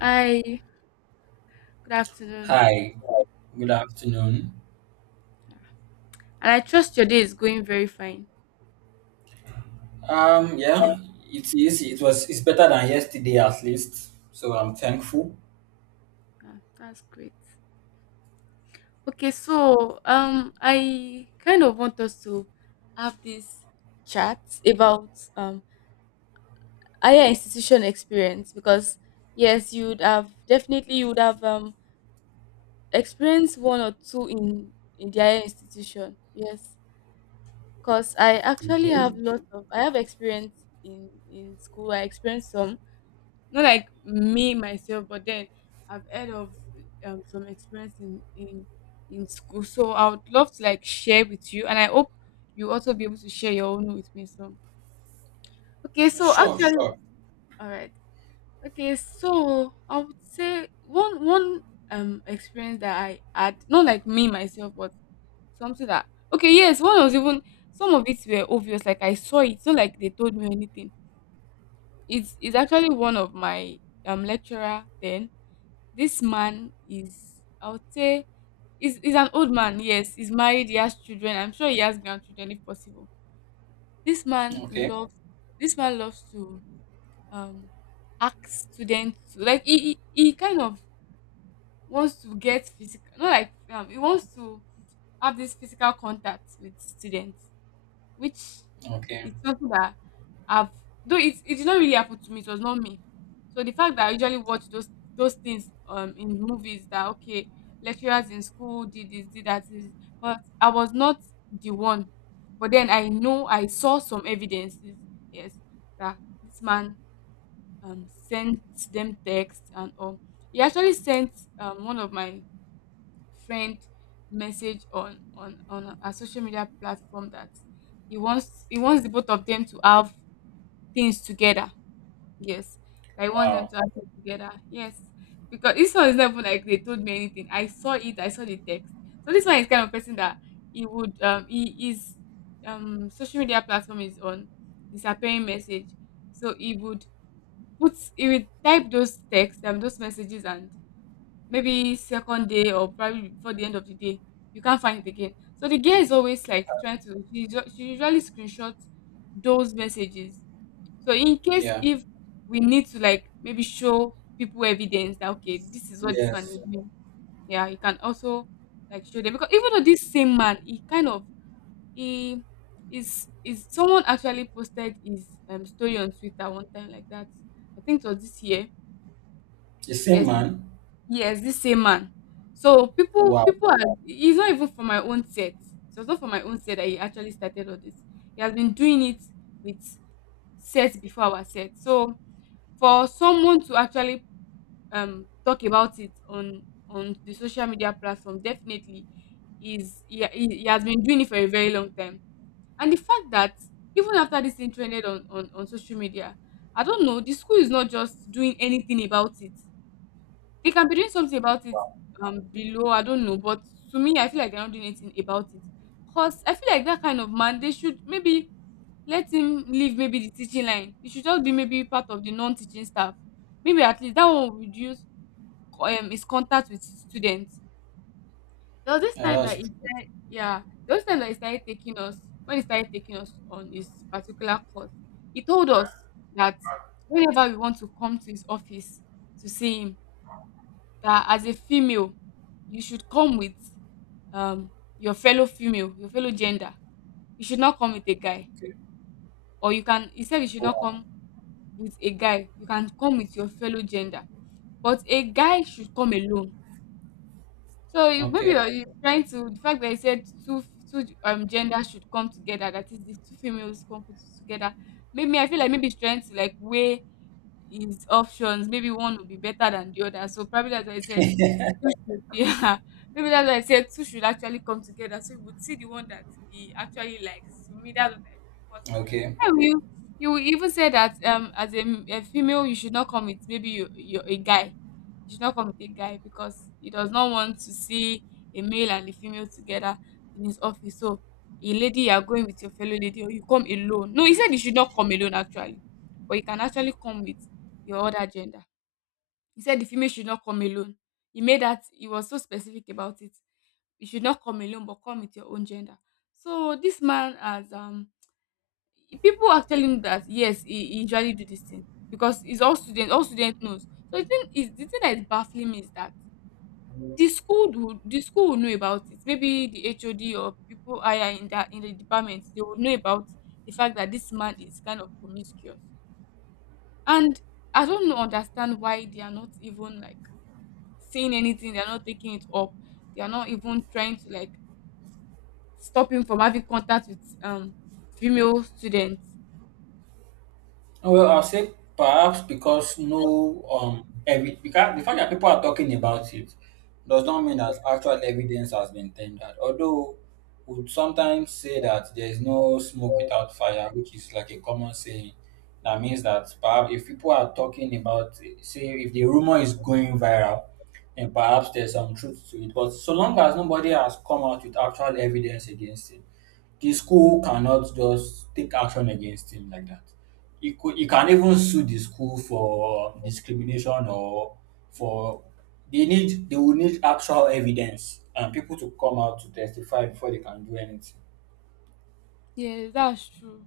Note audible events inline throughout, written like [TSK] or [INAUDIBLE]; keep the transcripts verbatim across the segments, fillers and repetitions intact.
Hi, good afternoon. Hi, good afternoon. And I trust your day is going very fine. Um, yeah, it is. It was. It's better than yesterday, at least. So I'm thankful. Yeah, that's great. Okay, so um I kind of want us to have this chat about um higher institution experience because yes, you'd have definitely you would have um experienced one or two in in the higher institution. Yes. Because I actually Okay. have lots of I have experience in in school. I experienced some, not like me myself, but then I've heard of um, some experience in, in in school. So I would love to like share with you, and I hope you also be able to share your own with me soon. Okay, so Sure. actually, Sure. all right. Okay, so I would say one one um experience that I had, not like me myself, but something that, okay, yes, one was even, some of it were obvious. Like I saw it, it's not like they told me anything. It's it's actually one of my um lecturer then. This man is, I would say, he's, he's an old man. Yes, he's married. He has children. I'm sure he has grandchildren if possible. This man Okay. loves. This man loves to um ask students to, like he he, he kind of wants to get physical. Not like um he wants to have this physical contact with students, which Okay. is something that I've, though it it did not really happen to me, it was not me. So the fact that I usually watch those those things um in movies that, okay, lecturers in school did this, did that, did this, but I was not the one. But then I know I saw some evidences, yes, that this man um sent them text and all. He actually sent um one of my friend message on on on a social media platform that he wants he wants the both of them to have things together. Yes, that he wants them Wow. to have things together. Yes, because this one is not even like they told me anything. I saw it. I saw the text. So this one is kind of person that he would, um he is, um social media platform is on disappearing message. So he would put, he would type those texts and those messages, and maybe second day or probably before the end of the day you can't find it again. So the girl is always like trying to, she, ju- she usually screenshots those messages, so in case Yeah. if we need to like maybe show people evidence that, okay, this is what this man is Yes. doing, yeah, you can also like show them. Because even though this same man, he kind of, he is is someone actually posted his um story on Twitter one time like that. I think it was this year. The same Yes. man. Yes, this same man. So people, Wow. people are. He's not even from my own set. So it's not from my own set that he actually started all this. He has been doing it with sets before our set. So for someone to actually um talk about it on on the social media platform, definitely is, he, he, he has been doing it for a very long time. And the fact that even after this thing trended on on on social media, I don't know. The school is not just doing anything about it. They can be doing something about it um below, I don't know. But to me, I feel like they're not doing anything about it. Cause I feel like that kind of man, they should maybe let him leave maybe the teaching line. He should just be maybe part of the non-teaching staff. Maybe at least that one will reduce co- um his contact with students. There was this Yeah, time that that's he true. said, yeah, there was time that he started taking us, when he started taking us on his particular course. He told us that whenever we want to come to his office to see him, that as a female you should come with um your fellow female, your fellow gender. You should not come with a guy. Okay. Or you can, he said you should not Wow. come with a guy, you can come with your fellow gender, but a guy should come alone. So you, maybe Okay. you're, you're trying to, the fact that he said two, two um genders should come together, that is the two females come put together, maybe I feel like maybe he's trying to like weigh his options, maybe one will be better than the other. So probably, as I said, [LAUGHS] two should, yeah, [LAUGHS] maybe that's why I said two should actually come together, so you would see the one that he actually likes. To me, that's what I feel. Because Okay. I will, you will even say that um as a, m- a female, you should not come with maybe you you a guy. You should not come with a guy because he does not want to see a male and a female together in his office. So a lady, you are going with your fellow lady or you come alone. No, he said you should not come alone actually. But you can actually come with your other gender. He said the female should not come alone. He made that, he was so specific about it. You should not come alone, but come with your own gender. So this man has, um people actually know that, yes, he, he usually do this thing, because it's all student, all student knows. So the thing is, the thing that is baffling me is that the school would, the school will know about it. Maybe the H O D or people higher in that in the department, they would know about the fact that this man is kind of promiscuous. And I don't know, understand why they are not even like saying anything, they're not taking it up, they're not even trying to like stop him from having contact with um female students. Well, I'll say perhaps because no, um, every because the fact that people are talking about it does not mean that actual evidence has been tendered. Although we would sometimes say that there is no smoke without fire, which is like a common saying, that means that perhaps if people are talking about, say, if the rumor is going viral, then perhaps there's some truth to it. But so long as nobody has come out with actual evidence against it, the school cannot just take action against him like that. You could you can even sue the school for discrimination, or for they need they will need actual evidence and people to come out to testify before they can do anything. Yes, that's true.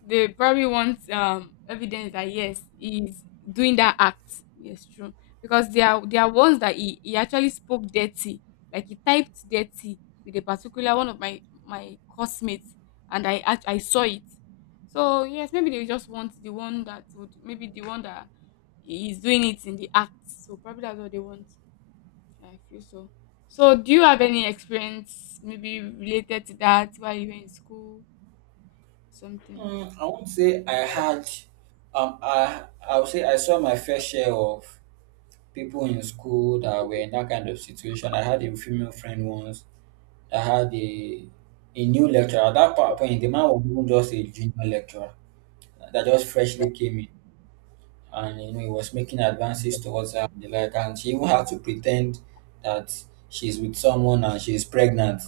They probably want um evidence that, yes, he's doing that act. Yes, true. Because there are, there are ones that he, he actually spoke dirty. Like he typed dirty with a particular one of my my classmates, and I act- I saw it. So yes, maybe they just want the one that would, maybe the one that is doing it in the act. So probably that's what they want. I feel so. So do you have any experience maybe related to that while you were in school? Something. Mm, I won't say I had um I I would say I saw my fair share of people in school that were in that kind of situation. I had a female friend once that had a a new lecturer. At that point, the man was even just a junior lecturer that just freshly came in. And you know, he was making advances towards her and the like, and she even had to pretend that she's with someone and she's pregnant,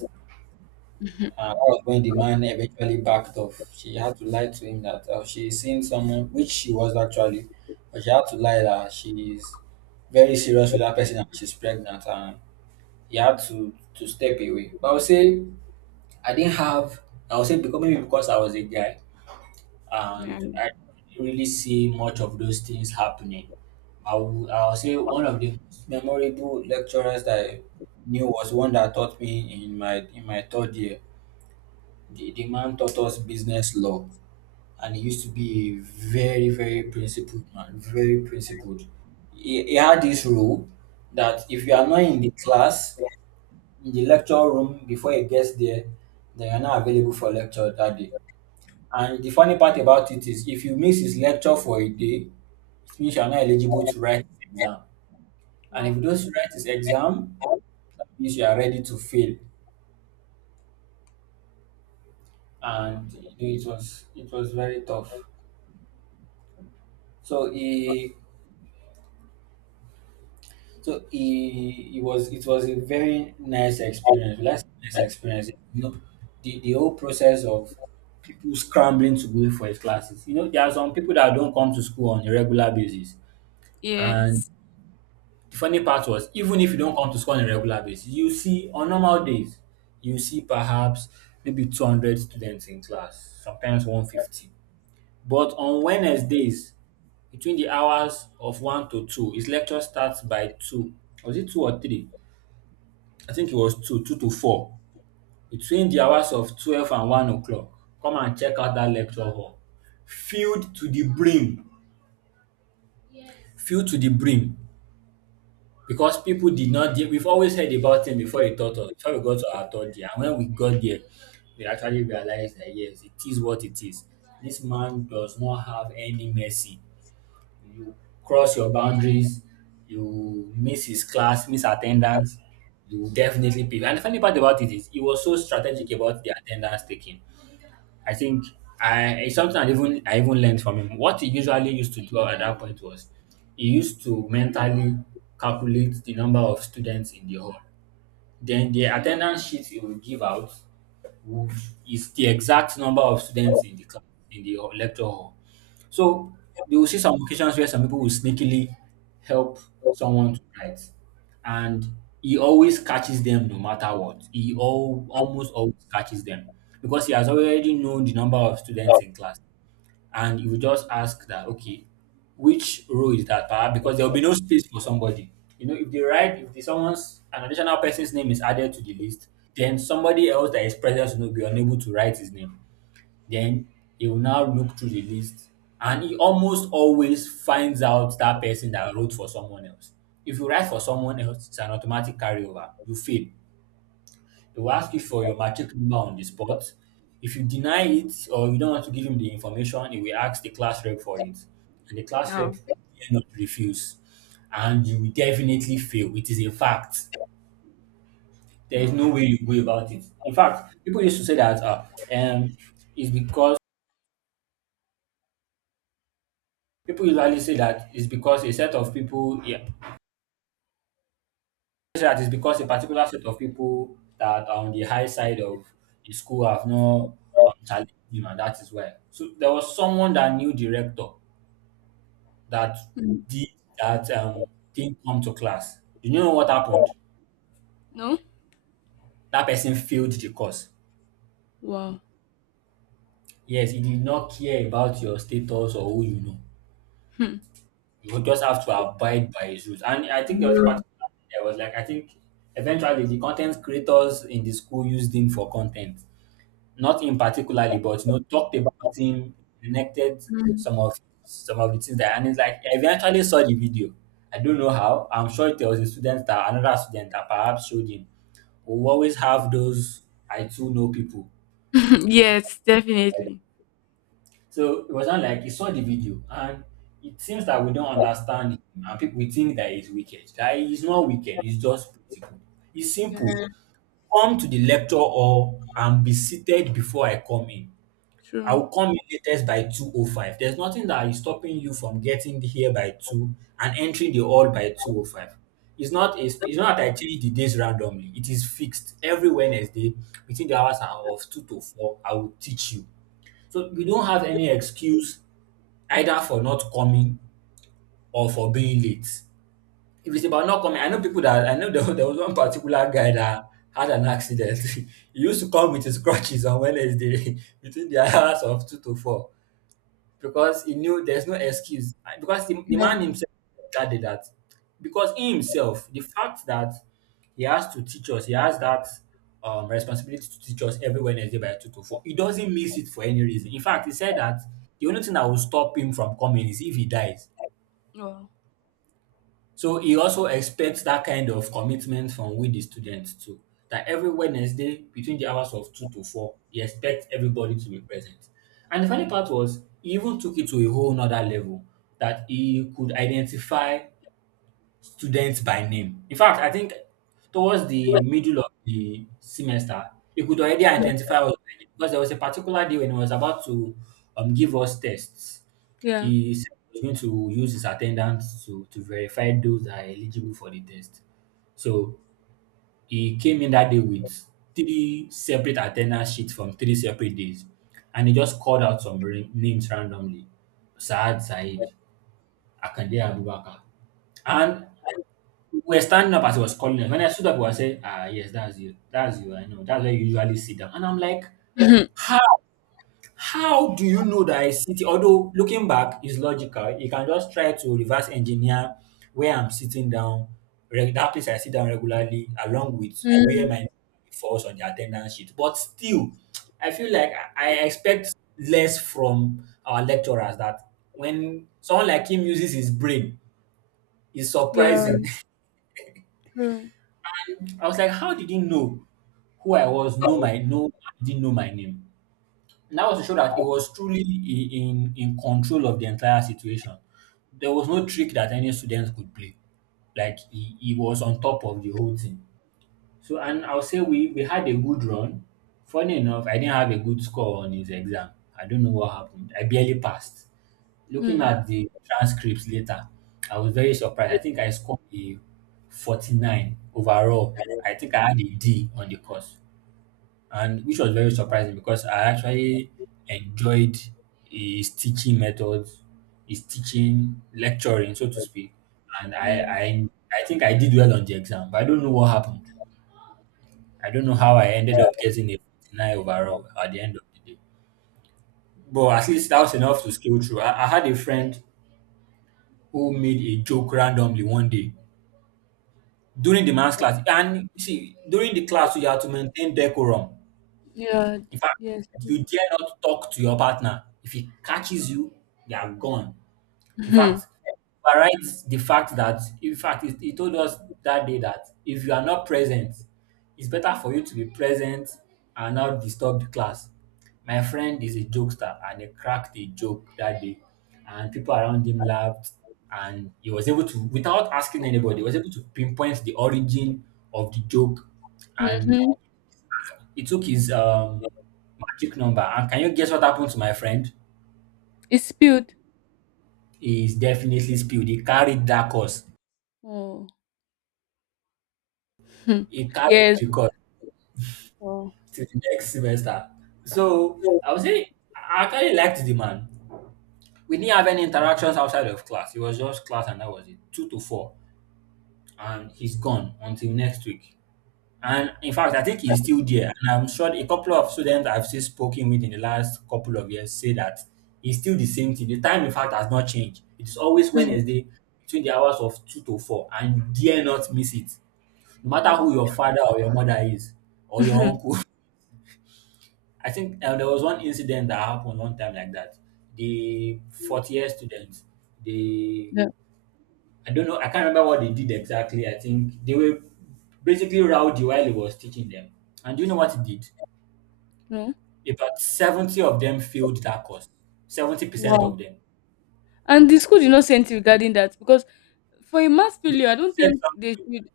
and that was when the man eventually backed off. She had to lie to him that, oh, she's seeing someone, which she was actually, but she had to lie that she's very serious with that person and she's pregnant, and he had to to step away. But I would say I didn't have I would say because maybe because I was a guy, Yeah. and I don't really see much of those things happening. I will, I'll say one of the most memorable lecturers that I knew was one that taught me in my in my third year. The, the man taught us business law, and he used to be a very, very principled man, very principled. He, he had this rule that if you are not in the class in the lecture room before he gets there, then you're not available for lecture that day. And the funny part about it is, if you miss his lecture for a day, it means you are not eligible to write his exam. And if you Wow. don't write his exam, that means you are ready to fail. Wow. And you know, it was it was very tough. So he, so he, he was it was a very nice experience. Last nice experience. You know, the, the whole process of people scrambling to go in for his classes. You know, there are some people that don't come to school on a regular basis, and Yes. the funny part was, even if you don't come to school on a regular basis, you see, on normal days, you see perhaps maybe two hundred students in class, sometimes one hundred fifty. But on Wednesdays, between the hours of one to two, his lecture starts by two. Was it two or three? I think it was two, two to four. Between the hours of twelve and one o'clock, come and check out that lecture hall. Filled to the brim, filled to the brim. Because people did not dare. We've always heard about him before he taught us, before we got to our third year, and when we got there, we actually realized that, yes, it is what it is. This man does not have any mercy. You cross your boundaries, you miss his class, miss attendance, you will definitely pay. And the funny part about it is, he was so strategic about the attendance taking. I think I it's something I even I even learned from him. What he usually used to do at that point was, he used to mentally calculate the number of students in the hall. Then the attendance sheet you will give out would is the exact number of students in the class, in the lecture hall. So you will see some occasions where some people will sneakily help someone to write, and he always catches them no matter what. He all, almost always catches them, because he has already known the number of students in class. And you just ask that, okay, which row is that, perhaps, because there will be no space for somebody. You know, if they write, if the someone's an additional person's name is added to the list, then somebody else that is present will be unable to write his name. Then he will now look through the list, and he almost always finds out that person that wrote for someone else. If you write for someone else, it's an automatic carryover, you fail. They will ask you for your matric number on the spot. If you deny it or you don't want to give him the information, he will ask the class rep for it. And the class rep Wow. will not refuse. And you will definitely fail. It is a fact. There is Hmm. no way you go about it. In fact, people used to say that uh, um, it's because, people usually say that it's because a set of people, yeah, say that is because a particular set of people that are on the high side of the school have not, um, challenged him, and that is why. So there was someone that knew the rector that Hmm. did that, um, didn't come to class. You know what happened? No. That person failed the course. Wow. Yes, he did not care about your status or who you know. Hmm. You just have to abide by his rules. And I think there was a Yeah. particular, there was like I think eventually the content creators in the school used him for content. Not him particularly, but, you know, talked about him, connected Hmm. some of, some of the things that, and it's like I eventually saw the video. I don't know how. I'm sure there was a student, that another student that perhaps showed him. "Oh, we always have those. I too know people." [LAUGHS] Yes, definitely. So it was not like he saw the video, and it seems that we don't understand him, and people, we think that he's wicked. That he's not wicked, he's just principle. It's simple. Yeah. Come to the lecture hall and be seated before I come in. I True. will come in latest by two oh five. There's nothing that is stopping you from getting here by two and entering the hall by two oh five. It's not a, it's not that I change the days randomly. It is fixed. Every Wednesday between the hours of two to four, I will teach you. So you don't have any excuse, either for not coming or for being late. If it's about not coming, I know people that I know there, was- there was one particular guy that had an accident. [LAUGHS] He used to come with his crutches on Wednesday [LAUGHS] between the hours of two to four because he knew there's no excuse. I- Because the, the Yeah. man himself that did that. Because he himself, the fact that he has to teach us, he has that, um, responsibility to teach us every Wednesday by two to four. He doesn't miss it for any reason. In fact, he said that the only thing that will stop him from coming is if he dies. Wow. So he also expects that kind of commitment from we the students too. That every Wednesday between the hours of two to four, he expects everybody to be present. And the funny part was, he even took it to a whole nother level, that he could identify students by name. In fact, I think towards the middle of the semester, you could already identify us by name, because there was a particular day when he was about to, um, give us tests. Yeah. He said he was going to use his attendance to, to verify those that are eligible for the test. So he came in that day with three separate attendance sheets from three separate days. And he just called out some ra- names randomly. Saad Said, Akande Abubakar. And we're standing up as he was calling us. When I stood up, I was saying, "Ah, yes, that's you. That's you. I know. That's where you usually sit down." And I'm like, Yeah. [LAUGHS] "How? How do you know that I sit here?" Although looking back is logical, you can just try to reverse engineer where I'm sitting down, reg- that place I sit down regularly, along with where Hmm. my name falls on the attendance sheet. But still, I feel like I I expect less from our lecturers, that when someone like him uses his brain, it's Yeah. surprising. [LAUGHS] True. I was like, how did he know who I was? Know my, no, didn't know my name. And that was to show that he was truly i- in in control of the entire situation. There was no trick that any students could play. Like he, he was on top of the whole thing. So and I'll say we we had a good run. Funny enough, I didn't have a good score on his exam. I don't know what happened. I barely passed. Looking Hmm. at the transcripts later, I was very surprised. I think I scored a forty-nine overall. I think I had a D on the course, and which was very surprising because I actually enjoyed his teaching methods, his teaching lecturing, so to speak. And I, Mm. I, I think I did well on the exam, but I don't know what happened. I don't know Wow. how I ended up getting a forty-nine overall at the end of the day. But at least that was enough to scale through. I, I had a friend who made a joke randomly one day during the math class. And you see, during the class, you have to maintain decorum. Yeah, d- In fact, yes. you dare not talk to your partner. If he catches you, you are gone. In Mm-hmm. fact, overrides the fact that, in fact, he, he told us that day that if you are not present, it's better for you to be present and not disturb the class. My friend is a jokester and he cracked a joke that day, and people around him laughed. And he was able to, without asking anybody, he was able to pinpoint the origin of the joke. And Mm-hmm. he took his um, magic number. And can you guess what happened to my friend? It's spilled. He's definitely spilled. He carried that course. Oh. Hmm. He carried Yes. the course Wow. to the next semester. So I would say I actually liked the man. We didn't have any interactions outside of class. It was just class and that was it. Two to four. And he's gone until next week. And in fact, I think he's still there. And I'm sure a couple of students I've still spoken with in the last couple of years say that he's still the same thing. The time, in fact, has not changed. It's always Hmm. Wednesday between the hours of two to four, and you dare not miss it. No matter who Wow. your father or your mother is, [LAUGHS] or your Mhm. uncle, I think uh, there was one incident that happened one time like that. The fourth year students, they Yeah. I don't know, I can't remember what they did exactly. I think they were basically rowdy while he was teaching them. And do you know what he did? No. About seventy of them failed that course. seventy percent Wow. of them. And the school did not say anything regarding that because, for a mass The failure, I school don't said think they something. should.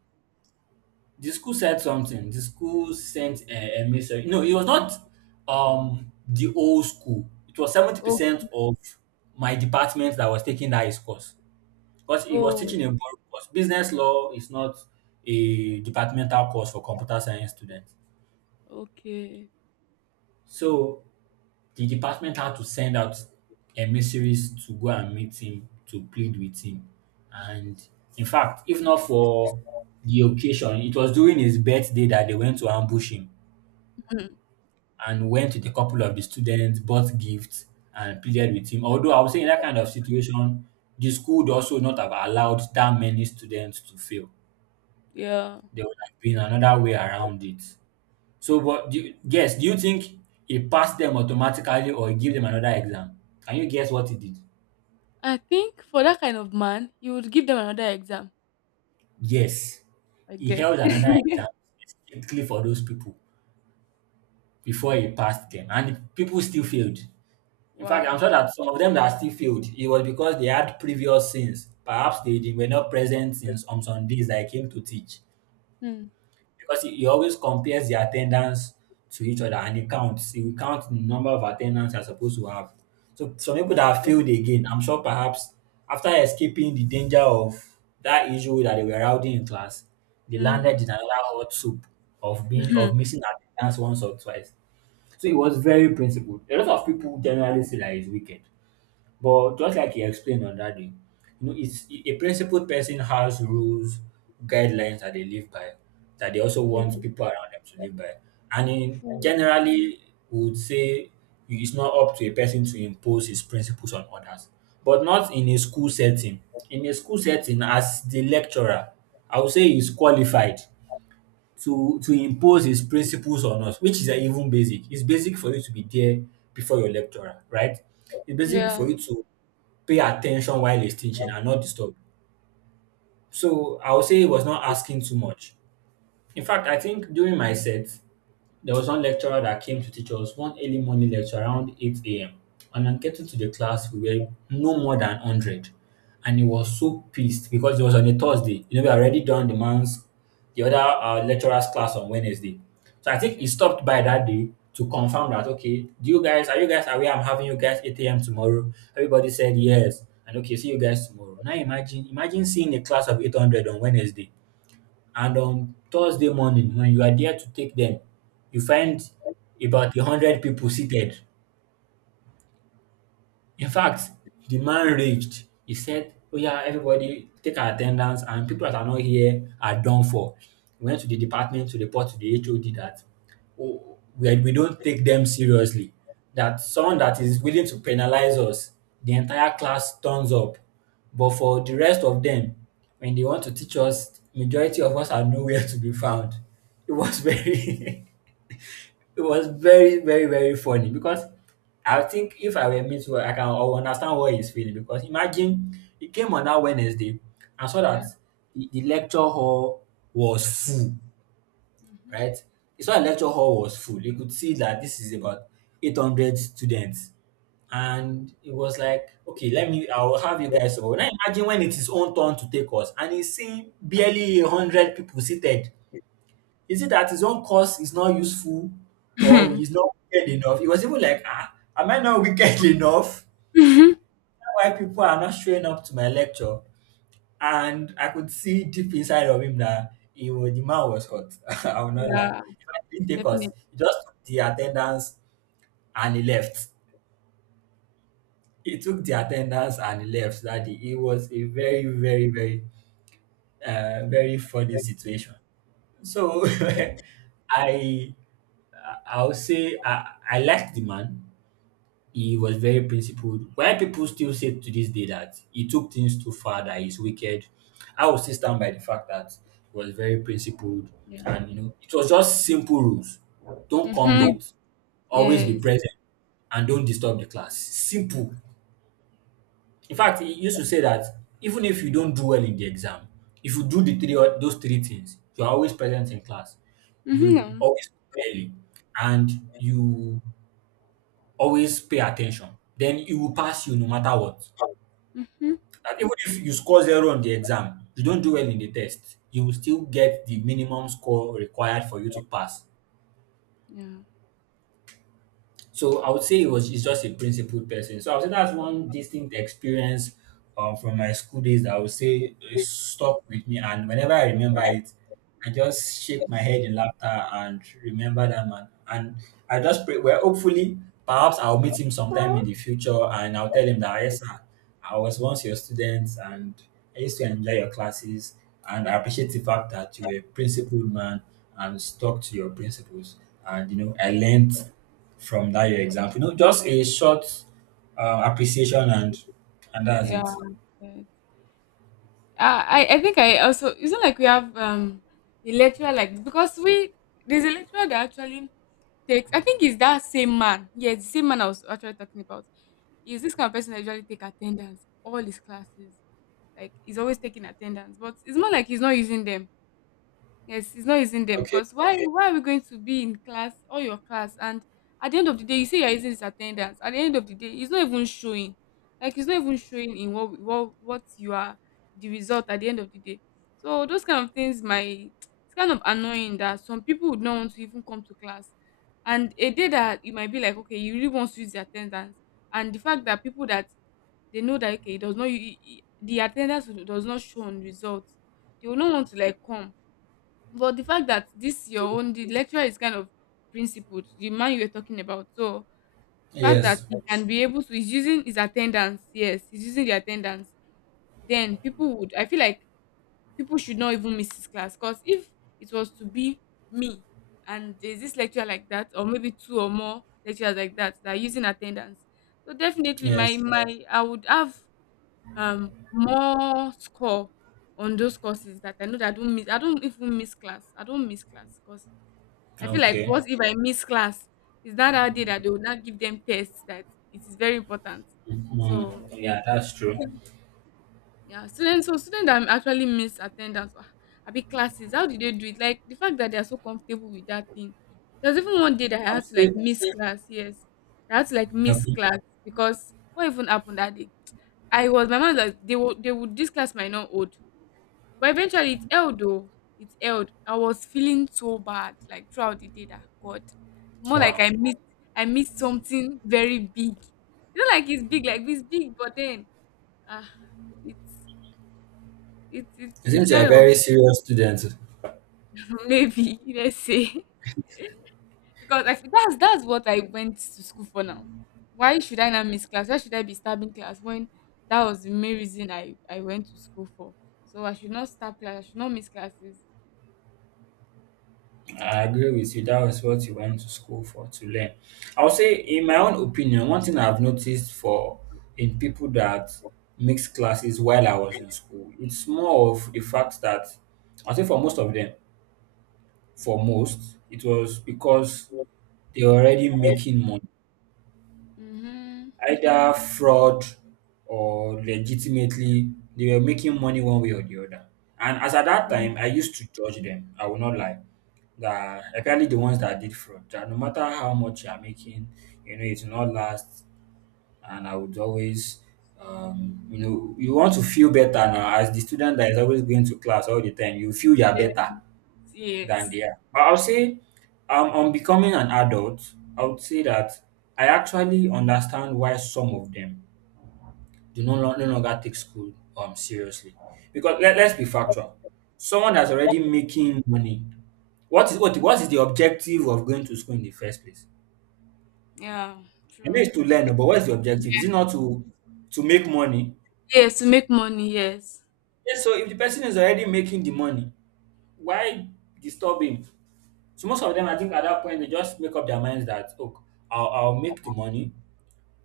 The school said something. The school sent a, a message. No, it was not um the old school. It was Oh, seventy percent of my department that was taking that his course. Because he was oh, teaching a broad course. Business law is not a departmental course for computer science students. okay. So the department had to send out emissaries to go and meet him, to plead with him. And in fact, if not for the occasion, it was during his birthday that they went to ambush him Hmm, and went with a couple of the students, bought gifts, and pleaded with him. Although I would say in that kind of situation, the school would also not have allowed that many students to fail. yeah. There would have been another way around it. So, but do you, guess, do you think it passed them automatically or it gave them another exam? Can you guess what it did? I think for that kind of man, you would give them another exam. Yes, I he get. held another [LAUGHS] exam specifically for those people before he passed them, and people still failed. In fact, I'm Wow. sure that some of them that still failed, it was because they had previous sins. Perhaps they, they were not present in, on some days that I came to teach. Hmm. Because he he always compares the attendance to each other and he counts. He will count the number of attendance you're supposed to have. So some people that failed again, I'm sure perhaps after escaping the danger of that issue that they were rowdy in class, they landed Hmm. in another hot soup of being of Mhm. missing attendance once or twice. So he was very principled. A lot of people generally say that he's wicked. But just like you explained on that day, you know, it's a principled person has rules, guidelines that they live by, that they also want Yes, people around them to live by. And in true. generally, we would say it's not up to a person to impose his principles on others, but not in a school setting. In a school setting, as the lecturer, I would say he's qualified to to impose his principles on us, which is even basic. It's basic for you to be there before your lecturer, right? It's basic Yeah. for you to pay attention while extinction and not disturb. So I would say he was not asking too much. In fact, I think during my set, there was one lecturer that came to teach us one early morning lecture around eight a m. And on getting to the class, we were no more than one hundred. And he was so pissed because it was on a Thursday. You know, we had already done the man's, the other uh, lecturer's class on Wednesday. So I think he Yes. stopped by that day to confirm that, okay, do you guys, are you guys aware I'm having you guys eight a m tomorrow? Everybody said yes. And okay, see you guys tomorrow. Now imagine, imagine seeing a class of eight hundred on Wednesday and on Thursday morning, when you are there to take them, you find about a hundred people seated. In fact, the man raged. He said, "Oh, yeah, everybody take our attendance, and people that are not here are done for." We went to the department to report to the H O D that oh, we, we don't take them seriously. That someone that is willing to penalize us, the entire class turns up. But for the rest of them, when they want to teach us, majority of us are nowhere to be found. It was very [LAUGHS] it was very, very, very funny because I think if I were me too, I can I will understand what he's feeling because imagine he came on that Wednesday and saw Yeah. that the, the lecture hall was full, Mm-hmm. right? He saw the lecture hall was full. He could see that this is about eight hundred students. Yeah. And it was like, okay, let me, I'll have you guys over. Now imagine when it's his own turn to take us and he's seeing barely one hundred people seated. Is it that his own cause is not useful or he's not wicked enough? He was even like, ah, am I not wicked [LAUGHS] enough? Is Hmm. that why people are not showing up to my lecture? And I could see deep inside of him that he was, the man was hot. [LAUGHS] I will not lie. Yeah. He didn't take us. Definitely. He just took the attendance and he left. He took the attendance and he left that day. It was a very, very, very, uh, very funny situation. So [LAUGHS] I I would say I, I liked the man. He was very principled. Why people still say to this day that he took things too far, that he's wicked, I will still stand by the fact that he was very principled. Yeah. And, you know, it was just simple rules. Don't come Mm-hmm. late, always be Yes. present, and don't disturb the class. Simple. In fact, he used to say that even if you don't do well in the exam, if you do the three o- those three things, you're always present in class, you Mm-hmm. always come early, and you always pay attention. Then it will pass you no matter what. Mm-hmm. And even if you score zero on the exam, you don't do well in the test, you will still get the minimum score required for you to pass. Yeah. So I would say it was he's just a principled person. So I would say that's one distinct experience um, from my school days that I would say is stuck with me. And whenever I remember it, I just shake my head in laughter and remember that man. And I just pray, well, hopefully, perhaps I'll meet him sometime in the future and I'll tell him that, "Ah, yes, sir, I was once your student and I used to enjoy your classes and I appreciate the fact that you were a principled man and stuck to your principles. And, you know, I learned from that your exam." You know, just a short uh, appreciation and and that's Yeah. it. Yeah. Uh, I I think I also, it's not like we have um a lecturer like, because we, there's a lecturer that actually takes, I think it's that same man, yeah, the same man I was actually talking about, is this kind of person that usually take attendance all his classes, like he's always taking attendance, but it's more like he's not using them. Yes, he's not using them, Okay. because why why are we going to be in class, all your class, and at the end of the day, you say you're using his attendance. At the end of the day, he's not even showing. Like he's not even showing in what what what you are, the result at the end of the day. So those kind of things might, it's kind of annoying that some people would not want to even come to class. And a day that you might be like, okay, you really want to use the attendance. And the fact that people that, they know that, okay, it does not u- u- u- the attendance does not show on results, they will not want to like come. But the fact that this your own, the lecturer is kind of principled, the man you were talking about. So fact that Yes. he, yes, can, yes, be able to, he's using his attendance, yes, he's using the attendance, then people would, I feel like people should not even miss his class. Because if it was to be me and there's this lecturer like that, or maybe two or more lecturers like that that are using attendance. So definitely my, yeah, Yes. my, yes, I would have um more score on those courses that I know that I don't miss, I don't even miss class. I don't miss class because I feel like, Okay. what if I miss class? Is that our day that they will not give them tests that it is very important? Mhm. So Yeah, that's true. yeah, students so students that actually miss attendance, ah, abi classes, how did they do it? Like, the fact that they are so comfortable with that thing. There's even one day that I I had would to like say. miss class, yes. I had to like miss Okay. class because what even happened that day? I was my mom that they would they would this class might not hold. But eventually it held though. It held. I was feeling so bad like throughout the day that God. More like Wow. I missed I missed something very big. You know, like it's big, like it's big, but then ah it's it's it's It it's seems you're kind a of very serious student. [LAUGHS] maybe let's say because I feel that's that's what I went to school for now. Why should I not miss class? Why should I be stabbing class when that was the main reason I I went to school for? So I should not stab class. I should not miss classes. I agree with you. That was what you went to school for, to learn. I would say, in my own opinion, one thing I've noticed for in people that mix classes while I was in school, it's more of the fact that I would say for most of them, for most, it was because they were already Ah. making money, Mm-hmm. either fraud or legitimately, they were making money one way or the other. And as at that time, I used to judge them. I will not lie. That apparently the ones that did fraud, that no matter how much you are making, you know, it will not last. And I would always, um, you know, you want to feel better now as the student that is always going to class all the time. You feel you are Yes, better than yes. they are. But I'll say, um, on becoming an adult, I would say that I actually understand why some of them do no, lo- no longer take school um seriously. Because let, let's be factual. Someone that's already making money, what is what what is the objective of going to school in the first place? Yeah, I know true. it's to learn, but what is the objective? Is it not to to make money? Yes, to make money, yes. Yes, so if the person is already making the money, why disturb him? So most of them, I think at that point, they just make up their minds that, look, I'll, I'll make the money.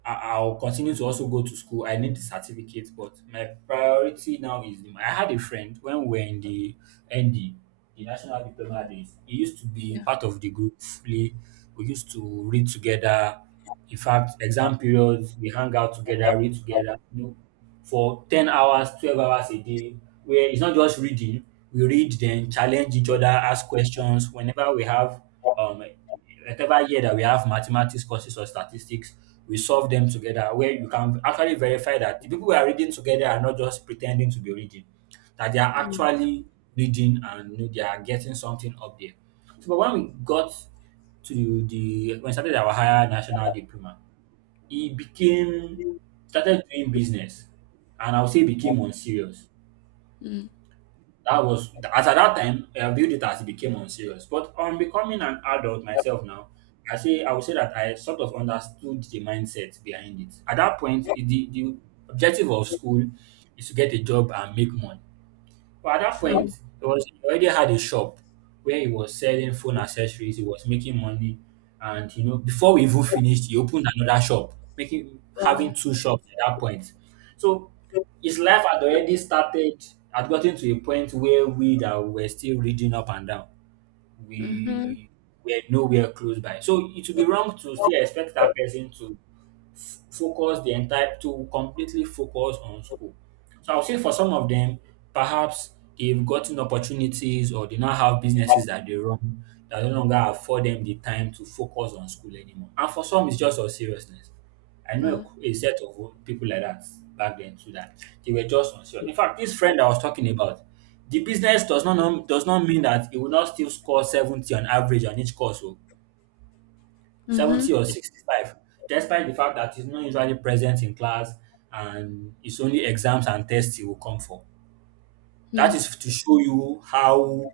I, I'll continue to also go to school. I need the certificate, but my priority now is the money. I had a friend when we were in the N D, the National Diploma Days. He used to be Yeah, part of the group. We we used to read together. In fact, exam periods, we hang out together, read together. You know, for ten hours, twelve hours a day, where it's not just reading. We read, then challenge each other, ask questions. Whenever we have, um, whatever year that we have mathematics courses or statistics, we solve them together. Where you can actually verify that the people we are reading together are not just pretending to be reading, that they are yeah. actually reading, and you know, they are getting something up there. So, but when we got to the when we started our higher national diploma, he became started doing business, and I would say became unserious. Mm. That was as at that time I viewed it as he became unserious, but on becoming an adult myself now, i say I would say that I sort of understood the mindset behind it. At that point, it- the, the objective of school is to get a job and make money. But at that point, True. he was he already had a shop where he was selling phone accessories. He was making money, and you know, before we even finished, he opened another shop, making Wow. having two shops at that point. So his life had already started. Had gotten to a point where we that were still reading up and down, Mm-hmm. we were nowhere close by. So it would be wrong to still expect that person to f- focus the entire to completely focus on school. So I would say for some of them, perhaps they've gotten opportunities or they now have businesses that they run that no longer afford them the time to focus on school anymore. And for some, it's just on seriousness. I know Yeah. a, a set of people like that back then too that they were just on serious. In fact, this friend I was talking about, the business does not nom- does not mean that it will not still score seventy on average on each course. Oh. Mm-hmm. seventy or sixty-five, despite the fact that he's not usually present in class and it's only exams and tests he will come for. That Mm. is to show you how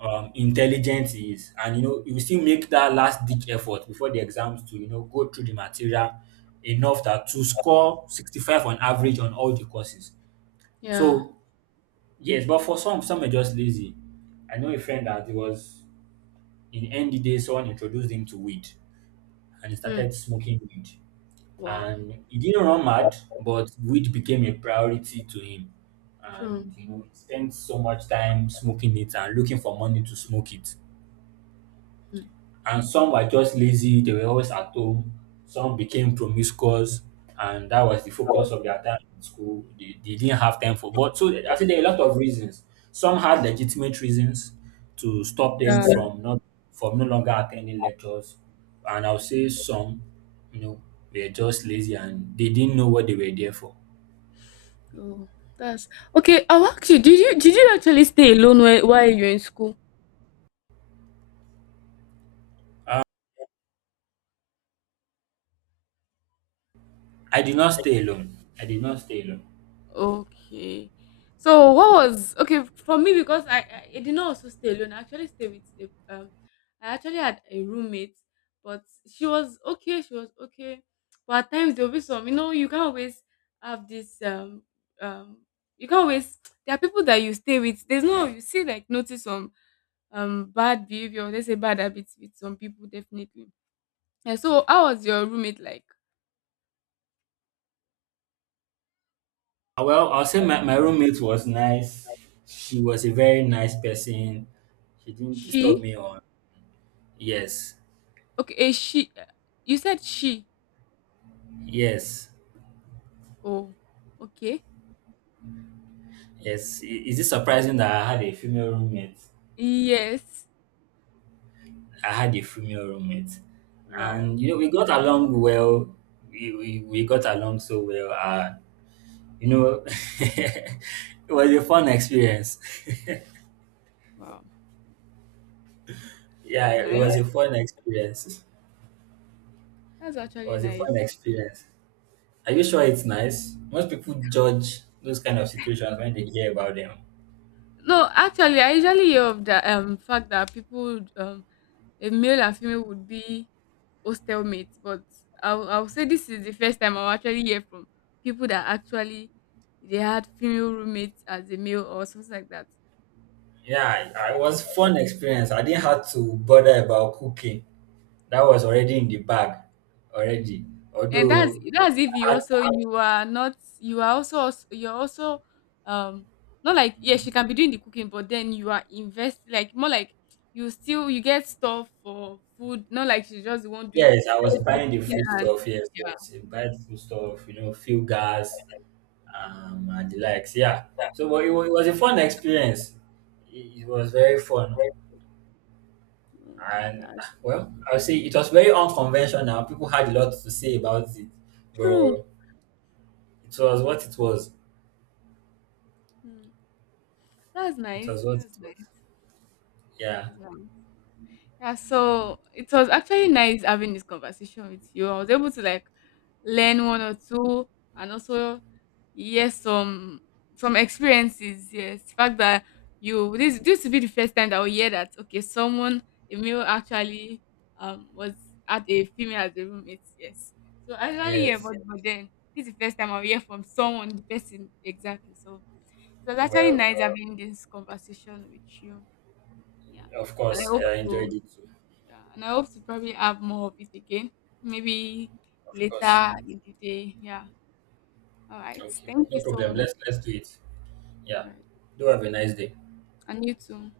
um, intelligent he is. And, you know, he will still make that last ditch effort before the exams to, you know, go through the material enough that to score sixty-five on average on all the courses. Yeah. So, yes, but for some, some are just lazy. I know a friend that he was in N D day, someone introduced him to weed and he Mm. started smoking weed. Wow. And he didn't run mad, but weed became a priority to him. And True. you know, he spent so much time smoking it and looking for money to smoke it. Mm. And some were just lazy, they were always at home. Some became promiscuous, and that was the focus of their time in school. They, they didn't have time for, but so I think there are a lot of reasons. Some had legitimate reasons to stop them Yeah. from not from no longer attending lectures. And I'll say some, you know, were just lazy and they didn't know what they were there for. Oh, that's okay. I'll ask you, did you did you actually stay alone while, while you were in school? I did not stay alone. I did not stay alone. Okay. So what was okay for me because I, I I did not also stay alone. I actually stayed with a, um I actually had a roommate, but she was okay. She was okay, but at times there will be some, you know, you can't always have this um um you can't always [TSK] there are people that you stay with. There's no, you see, like notice some um bad behavior. Let's say bad habits with some people definitely. And so how was your roommate like? Uh, Well, I'll say my, my roommate was nice. She was a very nice person. She didn't disturb She me on. Yes, okay, a she. You said she. yes, Oh, okay. yes. I- Is it surprising that I had a female roommate? Yes. I had a female roommate. Wow. And, you know, we got along well. We, we, we got along so well. Uh, you know, [LAUGHS] it was a fun experience. Wow. [LAUGHS] Yeah, That's it was nice. a fun experience. That's It actually was a fun nice. experience. Are you sure it's nice? Most people judge those kind of situations when they hear about them. No, actually, I usually hear of the um fact that people would, um a male and female would be hostel mates, but I'll I'll say this is the first time I'll actually hear from people that actually they had female roommates as a male or something like that. Yeah, I- I- it was fun experience. I didn't have to bother about cooking. That was already in the bag, already. And that's Although, that's if you I had, also, you are not, you are also als- you're also um not like, yeah, she can be doing the cooking, but then you are invest, like more like, you still you get stuff for food, not like she's just the one doing yes, I was the buying the cooking. food And stuff. Yes, yeah. yes, you buy the food stuff. You know, fuel gas, um, and the likes. Yeah. So, but it, wa- it was a fun experience. It, it was very fun, Mm, and that's ah, well, I would say it was very unconventional. People had a lot to say about it, true. but it was what it was. Mm, that's It was nice. what That's it was. nice. Yeah. That's nice. Yeah, so it was actually nice having this conversation with you. I was able to like learn one or two, and also yes, some some experiences. Yes. The fact that you, this this will be the first time that we hear that, okay, someone, a male actually um was at a female as a roommate, yes. So I actually hear Yes. about it, but then this is the first time I hear from someone, the person exactly. So it was actually Well, nice having this conversation with you. Yeah. of And I course, hope I enjoyed to, it too. yeah, and I hope to probably have more of it again, maybe Of course. later in the day. Yeah. All right. Okay. Thank you No so problem. much. Let's let's do it. Yeah. All right. Do have a nice day. And you too.